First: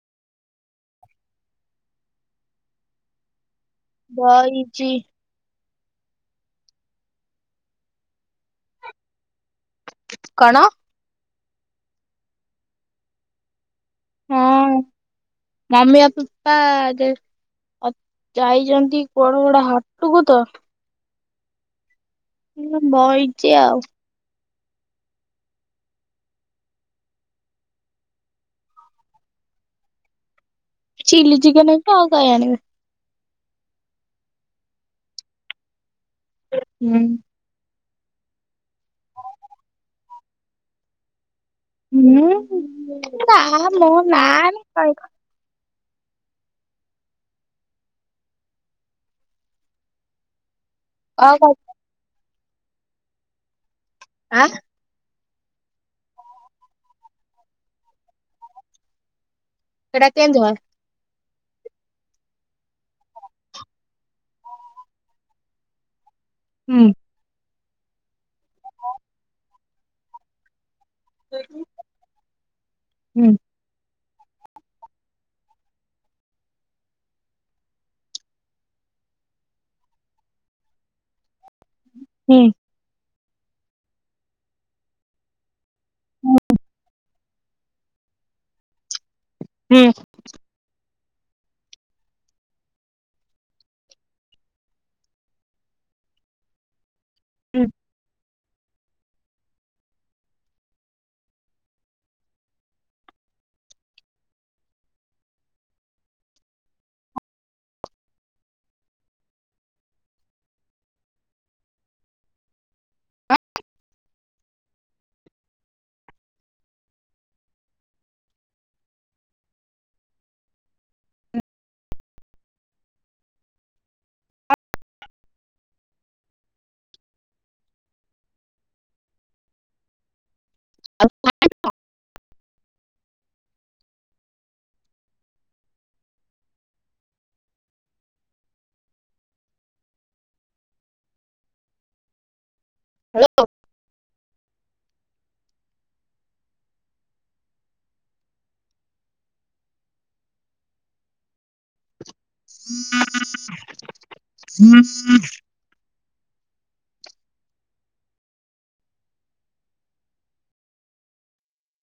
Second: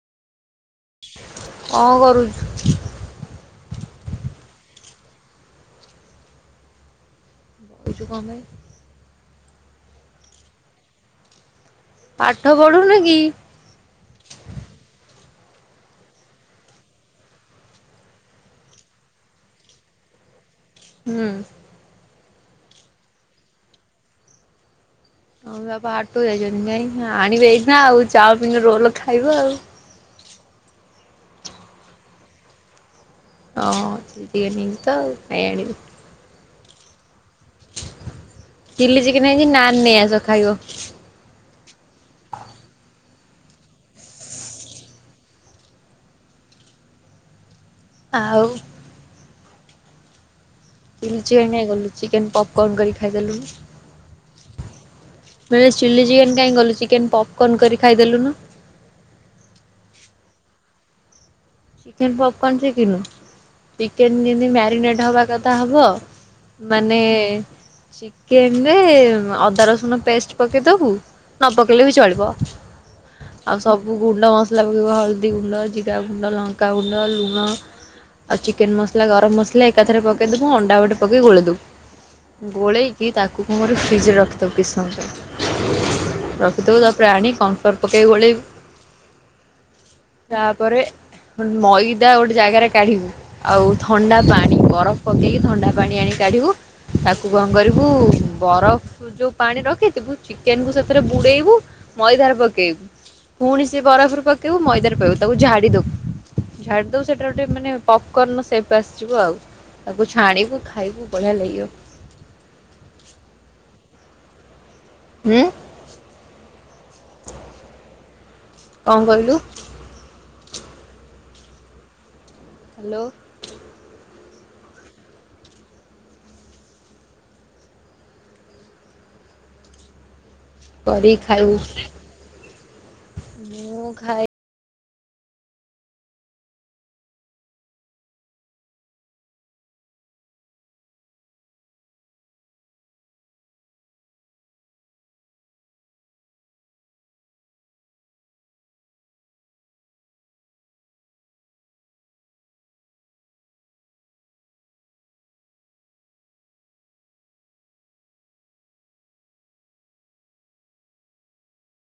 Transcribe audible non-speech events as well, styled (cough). କଣ କରୁଛ ବଇଚି ଛୁ କଣ ପାଇଁ? କଣ ପାଠ ପଢୁନୁ କି? ହଁ (unintelligible) ଆ ଯାଇଚନ୍ତି କୁଆଡେ ଗୋଟେ ହାଟକୁ ତ। ହୁଁ ବଇଚି ଆଉ ହଁ ବାପା ହାଟ ଯାଇଚନ୍ତି ଯାଇଁ ଆଣିବେ ଏଇଖିନା ଆଉ ଚାଉମିନ ରୋଲ ଖାଇବ ଆଉ। ଚିଲି ଚିକେନ (unintelligible) ଆଉ କାଇଁ ଆଣିବେ। ହଁ (inaudible) ହୁଁ। ଚିଲ୍ଲି ଚିକେନ ହେଇଛି ନାନ୍ ନେଇ ଆସ ଖାଇବ। ହୁଁ ନା ମୋ ନାନ୍ ଖାଇ ଆଉ। ଚିଲି ଚିକେନ୍ ଆଁ କାଇଁ କଲୁ ଚିକେନ ପପ୍ କର୍ଣ୍ଣ କରି ଖାଇଦେଲୁନି। ଆଁ ମୁଁ (unintelligible) ଚିଲ୍ଲି ଚିକେନ୍ କାଇଁ କଲୁ ଚିକେନ ପପ୍ କର୍ଣ୍ଣ କରି ଖାଇଦେଲୁନି। ସେଟା କେମତି ହଏ ଚିକେନ ପପ୍ କର୍ଣ୍ଣ ସିଖିନୁ ଚିକେନ ଯେମିତି ମ୍ୟାରିନେଟ୍ ହବା କଥା ହବ ହୁଁ ମାନେ ଚିକେନ ରେ ଅଦା ରସୁଣ ପେଷ୍ଟ ପକେଇଦବୁ। ନ (inaudible) କେଇଲେ ବି ଚଳିବ ହୁଁ ଆଉ ସବୁ ଗୁଣ୍ଡ ମସଲା ପକେଇବୁ ହଳଦୀଗୁଣ୍ଡ ଜିଗାଗୁଣ୍ଡ ଲାଙ୍କ ଙ୍କା ଗୁଣ୍ଡ ଲୁଣ ଆଉ ଚିକେନ ମସଲା ଗରମ ମସଲା ଏକାଥରେ ପକେଇଦବୁ ଆଣ୍ଡା ଗୋଟେ ପକେଇ ଗୋଳେଇ ଦବୁ। ହୁଁ ଗୋଳେଇକି ତାକୁ କଂ କରିବୁ ଫ୍ରିଜ୍ ରେ ରଖିଦବୁ କିଛ୍ ସମ। ରଖିଦବୁ ତାପ୍ରେ ଆଣିକି କନ୍ଫର୍ଟ ପକେଇବି ଗଳେଇବ। ହୁଁ। ତାପରେ ମଇଦା ଗୋଟେ ଜାଗାରେ କାଢିବୁ। ଆଉ ଥଣ୍ଡା ପାଣି ବରଫ୍ ପକେଇକି ଥଣ୍ଡା ପାଣି ଆଣି କାଢିବୁ। ତାକୁ କଣ କରିବୁ ବରଫ୍ ଯୋଉ ପାଣି ରଖିଥିବୁ ଚିକେନ୍ କୁ ସେଥିରେ ବୁଡେଇବୁ ମଇଦାରେ ପକେଇବୁ। ପୁଣି ସେ ବରଫ୍ରୁ ପକେଇବୁ ମଇଦାରେ ପକେଇବୁ ତାକୁ ଝାଡି ଦବୁ। ଝାଡି ଦବୁ ସେଟା ଗୋଟେ ମାନେ ପପ୍ କର୍ଣ୍ଣ ସେଫ୍ ଆସିଯିବ ଆଉ। ତାକୁ ଛାଣିବୁ ଖାଇବୁ ବଢିଆ ଲାଗିବ। ହୁଁ କଣ କହିଲୁ। ହାଲୋ। କରିକ୍ ଖାଇବୁ। ମୁଁ ଖାଇ (unintelligible) (inaudible)